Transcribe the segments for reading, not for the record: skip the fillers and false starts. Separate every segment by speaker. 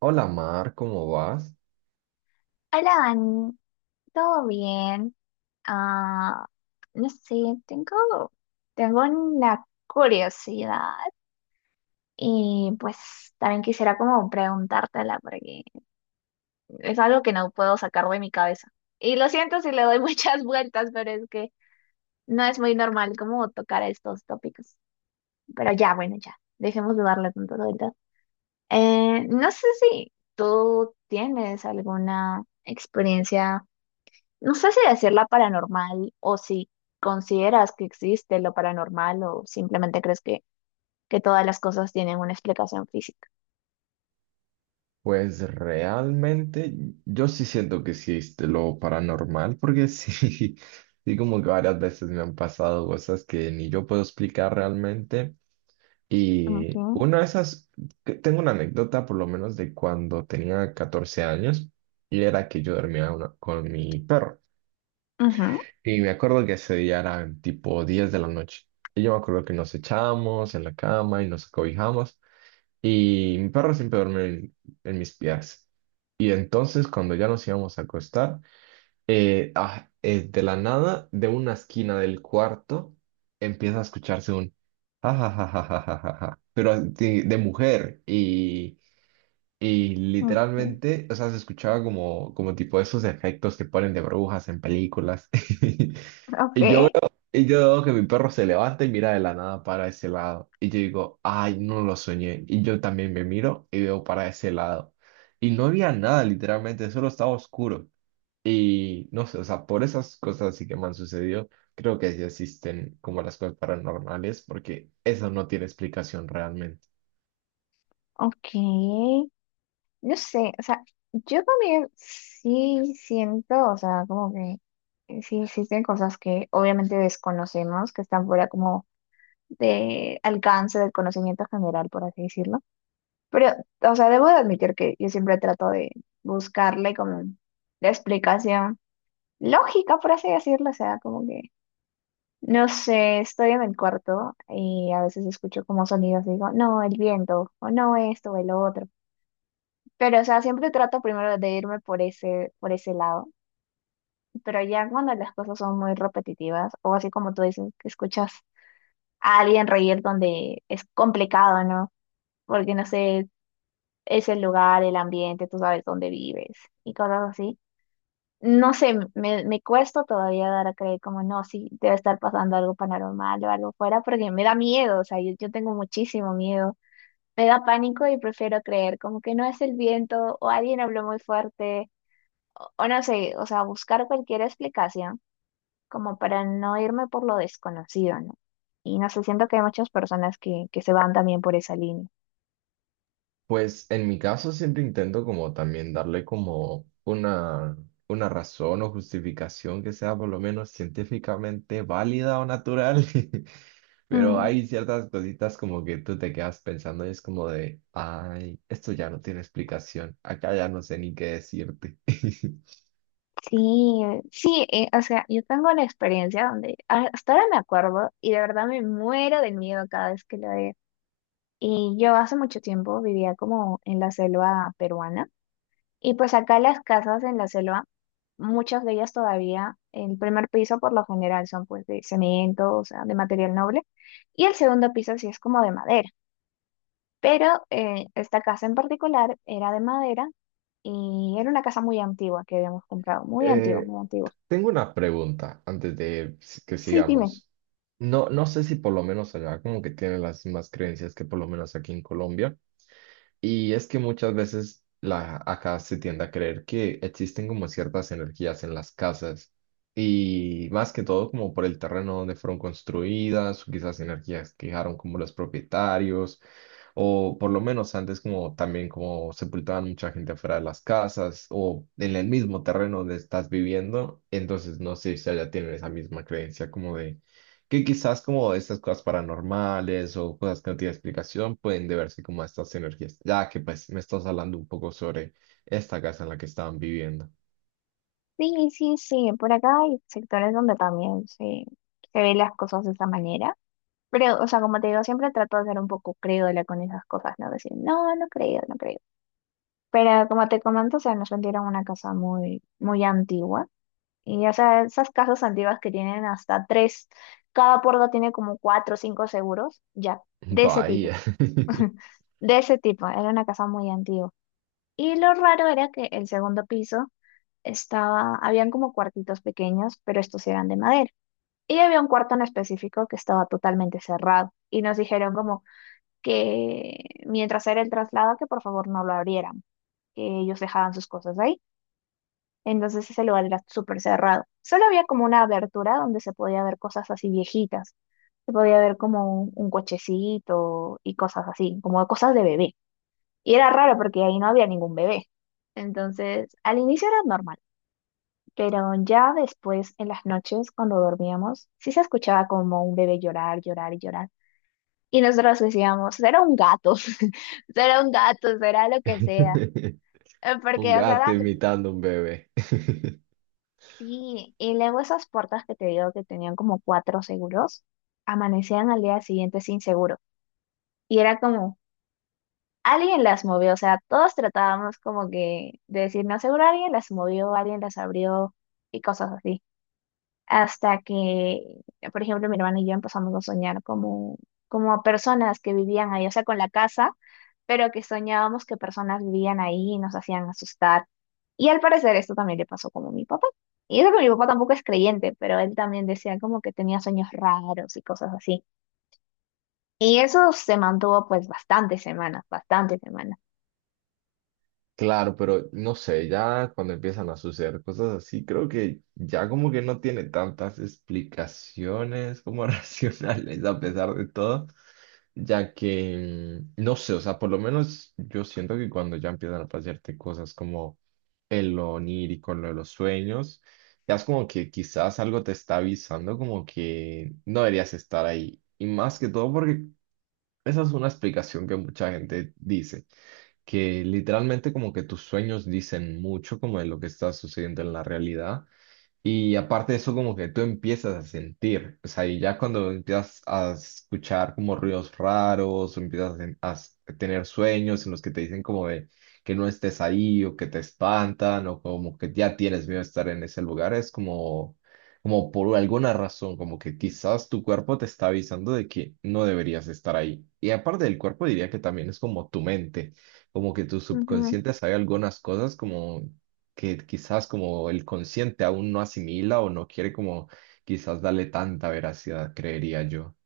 Speaker 1: Hola Mar, ¿cómo vas?
Speaker 2: Hola, Dani, ¿todo bien? Ah, no sé, tengo, tengo una curiosidad y pues también quisiera como preguntártela porque es algo que no puedo sacar de mi cabeza. Y lo siento si le doy muchas vueltas, pero es que no es muy normal como tocar estos tópicos. Pero ya, bueno, ya, dejemos de darle tantas vueltas. No sé si tú tienes alguna experiencia. No sé si decirla paranormal o si consideras que existe lo paranormal o simplemente crees que todas las cosas tienen una explicación física.
Speaker 1: Pues realmente yo sí siento que existe lo paranormal, porque sí, sí como que varias veces me han pasado cosas que ni yo puedo explicar realmente. Y
Speaker 2: Ok.
Speaker 1: una de esas, que tengo una anécdota por lo menos de cuando tenía 14 años y era que yo dormía con mi perro.
Speaker 2: Ujú.
Speaker 1: Y me acuerdo que ese día eran tipo 10 de la noche. Y yo me acuerdo que nos echamos en la cama y nos acobijamos. Y mi perro siempre duerme en mis piernas. Y entonces cuando ya nos íbamos a acostar, de la nada, de una esquina del cuarto, empieza a escucharse un ja, ja, ja, ja, ja, ja, ja, ja", pero así de, mujer. Y
Speaker 2: Ok,
Speaker 1: literalmente, o sea, se escuchaba como tipo esos efectos que ponen de burbujas en películas.
Speaker 2: ok,
Speaker 1: Y yo veo que mi perro se levanta y mira de la nada para ese lado. Y yo digo, ay, no lo soñé. Y yo también me miro y veo para ese lado. Y no había nada, literalmente, solo estaba oscuro. Y no sé, o sea, por esas cosas así que me han sucedido, creo que sí existen como las cosas paranormales, porque eso no tiene explicación realmente.
Speaker 2: ok. No sé, o sea, yo también sí siento, o sea, como que sí existen cosas que obviamente desconocemos, que están fuera como de alcance del conocimiento general, por así decirlo. Pero, o sea, debo de admitir que yo siempre trato de buscarle como la explicación lógica, por así decirlo. O sea, como que, no sé, estoy en el cuarto y a veces escucho como sonidos y digo, no, el viento, o no esto, o el otro. Pero, o sea, siempre trato primero de irme por por ese lado. Pero ya cuando las cosas son muy repetitivas, o así como tú dices, que escuchas a alguien reír donde es complicado, ¿no? Porque, no sé, es el lugar, el ambiente, tú sabes dónde vives y cosas así. No sé, me cuesta todavía dar a creer como no, sí, debe estar pasando algo paranormal o algo fuera, porque me da miedo, o sea, yo tengo muchísimo miedo. Me da pánico y prefiero creer como que no es el viento o alguien habló muy fuerte o no sé, o sea, buscar cualquier explicación como para no irme por lo desconocido, ¿no? Y no sé, siento que hay muchas personas que se van también por esa línea.
Speaker 1: Pues en mi caso siempre intento como también darle como una razón o justificación que sea por lo menos científicamente válida o natural, pero hay ciertas cositas como que tú te quedas pensando y es como de, ay, esto ya no tiene explicación, acá ya no sé ni qué decirte.
Speaker 2: Sí, sí, o sea, yo tengo la experiencia donde hasta ahora me acuerdo y de verdad me muero del miedo cada vez que lo veo. Y yo hace mucho tiempo vivía como en la selva peruana y pues acá las casas en la selva, muchas de ellas todavía, el primer piso por lo general son pues de cemento, o sea, de material noble y el segundo piso sí es como de madera. Pero esta casa en particular era de madera y era una casa muy antigua que habíamos comprado, muy antigua,
Speaker 1: Eh,
Speaker 2: muy antigua.
Speaker 1: tengo una pregunta antes de que
Speaker 2: Sí, dime.
Speaker 1: sigamos. No, no sé si por lo menos allá como que tienen las mismas creencias que por lo menos aquí en Colombia. Y es que muchas veces acá se tiende a creer que existen como ciertas energías en las casas y más que todo como por el terreno donde fueron construidas, o quizás energías que dejaron como los propietarios o por lo menos antes como también como sepultaban mucha gente afuera de las casas o en el mismo terreno donde estás viviendo. Entonces no sé si allá tienen esa misma creencia como de que quizás como estas cosas paranormales o cosas que no tienen explicación pueden deberse como a estas energías, ya que pues me estás hablando un poco sobre esta casa en la que estaban viviendo.
Speaker 2: Sí, sí, sí, por acá hay sectores donde también se ven las cosas de esa manera, pero, o sea, como te digo, siempre trato de ser un poco crédula con esas cosas, ¿no? Decir, no, no creo, no creo. Pero como te comento, o sea, nos vendieron una casa muy, muy antigua, y o sea, esas casas antiguas que tienen hasta tres, cada puerta tiene como cuatro o cinco seguros, ya, de ese tipo,
Speaker 1: Bahía.
Speaker 2: de ese tipo, era una casa muy antigua. Y lo raro era que el segundo piso estaba, habían como cuartitos pequeños, pero estos eran de madera. Y había un cuarto en específico que estaba totalmente cerrado y nos dijeron como que mientras era el traslado que por favor no lo abrieran, que ellos dejaban sus cosas ahí. Entonces ese lugar era súper cerrado. Solo había como una abertura donde se podía ver cosas así viejitas. Se podía ver como un cochecito y cosas así, como cosas de bebé. Y era raro porque ahí no había ningún bebé. Entonces, al inicio era normal. Pero ya después, en las noches, cuando dormíamos, sí se escuchaba como un bebé llorar, llorar y llorar. Y nosotros decíamos, será un gato, será un gato, será lo que sea.
Speaker 1: Un
Speaker 2: Porque, o sea,
Speaker 1: gato imitando un bebé.
Speaker 2: sí. Y luego esas puertas que te digo que tenían como cuatro seguros, amanecían al día siguiente sin seguro. Y era como, alguien las movió, o sea, todos tratábamos como que de decir, no, seguro alguien las movió, alguien las abrió y cosas así. Hasta que, por ejemplo, mi hermana y yo empezamos a soñar como, como a personas que vivían ahí, o sea, con la casa, pero que soñábamos que personas vivían ahí y nos hacían asustar. Y al parecer esto también le pasó como a mi papá. Y eso que mi papá tampoco es creyente, pero él también decía como que tenía sueños raros y cosas así. Y eso se mantuvo pues bastantes semanas, bastantes semanas.
Speaker 1: Claro, pero no sé, ya cuando empiezan a suceder cosas así, creo que ya como que no tiene tantas explicaciones como racionales a pesar de todo, ya que, no sé, o sea, por lo menos yo siento que cuando ya empiezan a pasarte cosas como el lo onírico, lo de los sueños, ya es como que quizás algo te está avisando como que no deberías estar ahí. Y más que todo porque esa es una explicación que mucha gente dice que literalmente como que tus sueños dicen mucho como de lo que está sucediendo en la realidad. Y aparte de eso, como que tú empiezas a sentir, o sea, y ya cuando empiezas a escuchar como ruidos raros, o empiezas a, tener sueños en los que te dicen como de que no estés ahí, o que te espantan, o como que ya tienes miedo de estar en ese lugar, es como, como por alguna razón, como que quizás tu cuerpo te está avisando de que no deberías estar ahí. Y aparte del cuerpo, diría que también es como tu mente, como que tu
Speaker 2: Ujú.
Speaker 1: subconsciente sabe algunas cosas como que quizás como el consciente aún no asimila o no quiere como quizás darle tanta veracidad, creería yo.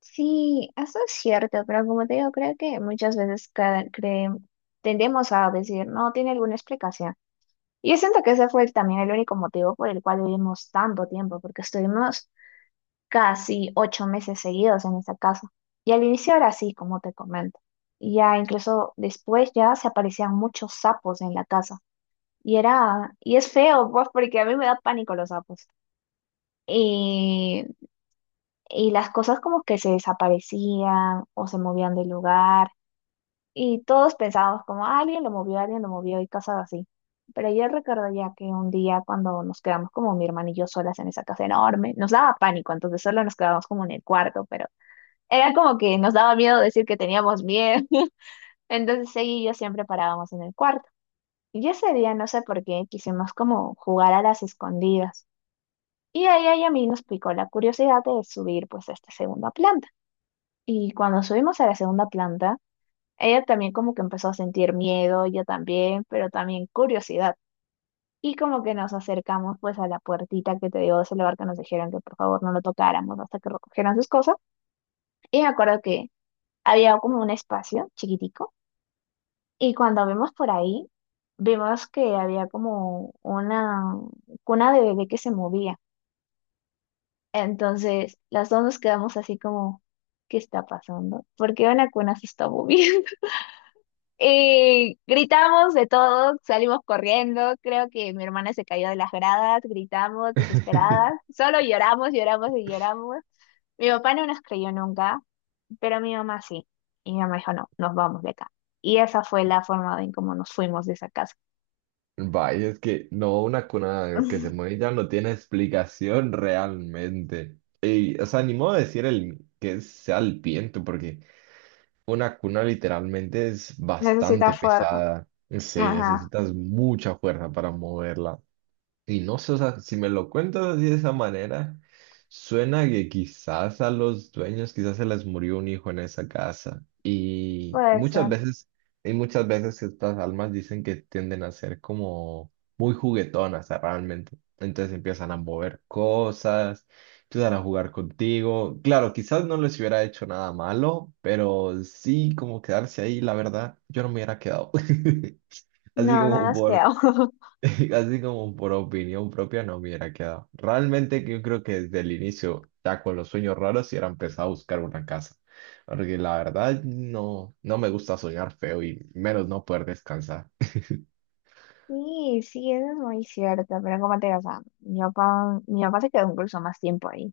Speaker 2: Sí, eso es cierto, pero como te digo, creo que muchas veces tendemos a decir, no, tiene alguna explicación. Y yo siento que ese fue también el único motivo por el cual vivimos tanto tiempo, porque estuvimos casi 8 meses seguidos en esa casa. Y al inicio era así, como te comento. Y ya incluso después ya se aparecían muchos sapos en la casa. Y era, y es feo, pues, porque a mí me da pánico los sapos. Y, y las cosas como que se desaparecían o se movían del lugar. Y todos pensábamos como, "Ah, alguien lo movió y cosas así". Pero yo recuerdo ya que un día cuando nos quedamos como mi hermano y yo solas en esa casa enorme, nos daba pánico, entonces solo nos quedábamos como en el cuarto, pero era como que nos daba miedo decir que teníamos miedo. Entonces ella y yo siempre parábamos en el cuarto. Y ese día no sé por qué quisimos como jugar a las escondidas. Y a ella y a mí nos picó la curiosidad de subir pues a esta segunda planta. Y cuando subimos a la segunda planta, ella también como que empezó a sentir miedo, yo también, pero también curiosidad. Y como que nos acercamos pues a la puertita que te digo de ese lugar que nos dijeron que por favor no lo tocáramos hasta que recogieran sus cosas. Y me acuerdo que había como un espacio chiquitico y cuando vimos por ahí, vimos que había como una cuna de bebé que se movía. Entonces las dos nos quedamos así como, ¿qué está pasando? ¿Por qué una cuna se está moviendo? Y gritamos de todo, salimos corriendo, creo que mi hermana se cayó de las gradas, gritamos desesperadas, solo lloramos, lloramos y lloramos. Mi papá no nos creyó nunca, pero mi mamá sí. Y mi mamá dijo, no, nos vamos de acá. Y esa fue la forma en cómo nos fuimos de esa casa.
Speaker 1: Vaya, es que no, una cuna que se mueve ya no tiene explicación realmente. Y, o sea, ni modo de decir el, que sea el viento, porque una cuna literalmente es
Speaker 2: Necesita
Speaker 1: bastante
Speaker 2: fuerte.
Speaker 1: pesada. Sí,
Speaker 2: Ajá,
Speaker 1: necesitas mucha fuerza para moverla. Y no sé, o sea, si me lo cuentas así de esa manera, suena que quizás a los dueños, quizás se les murió un hijo en esa casa. Y
Speaker 2: puede
Speaker 1: muchas
Speaker 2: ser.
Speaker 1: veces, estas almas dicen que tienden a ser como muy juguetonas, ah, realmente. Entonces empiezan a mover cosas, empiezan a jugar contigo. Claro, quizás no les hubiera hecho nada malo, pero sí como quedarse ahí, la verdad, yo no me hubiera quedado. Así
Speaker 2: No, no
Speaker 1: como
Speaker 2: nos
Speaker 1: por
Speaker 2: quedamos.
Speaker 1: Así como por opinión propia no me hubiera quedado. Realmente que yo creo que desde el inicio, ya con los sueños raros, hubiera empezado a buscar una casa, porque la verdad no, no me gusta soñar feo y menos no poder descansar.
Speaker 2: Sí, sí, eso es muy cierto, pero como te digo, o sea, mi papá se quedó incluso más tiempo ahí.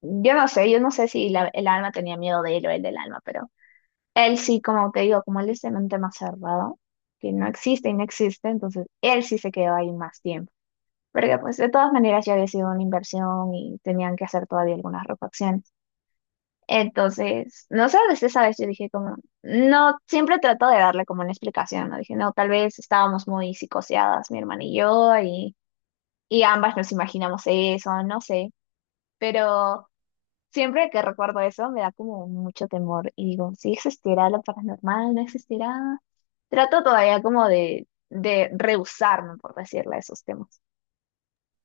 Speaker 2: Yo no sé si el alma tenía miedo de él o él del alma, pero él sí, como te digo, como él es de mente más cerrado, que no existe y no existe, entonces él sí se quedó ahí más tiempo. Porque pues de todas maneras ya había sido una inversión y tenían que hacer todavía algunas refacciones. Entonces, no sé, desde esa vez yo dije como, no, siempre trato de darle como una explicación, ¿no? Dije, no, tal vez estábamos muy psicoseadas, mi hermana y yo, y ambas nos imaginamos eso, no sé, pero... Siempre que recuerdo eso me da como mucho temor y digo, si existirá lo paranormal, no existirá. Trato todavía como de rehusarme, por decirle, a esos temas.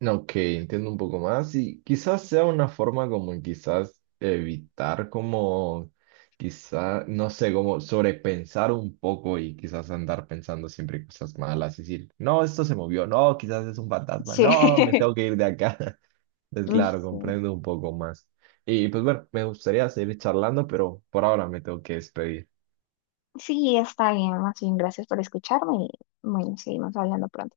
Speaker 1: Ok, entiendo un poco más y quizás sea una forma como en quizás evitar como quizás, no sé, como sobrepensar un poco y quizás andar pensando siempre cosas malas y decir, no, esto se movió, no, quizás es un fantasma,
Speaker 2: Sí.
Speaker 1: no, me tengo que ir de acá. Es claro,
Speaker 2: Sí.
Speaker 1: comprendo un poco más. Y pues bueno, me gustaría seguir charlando, pero por ahora me tengo que despedir.
Speaker 2: Sí, está bien, más bien, gracias por escucharme y bueno, seguimos hablando pronto.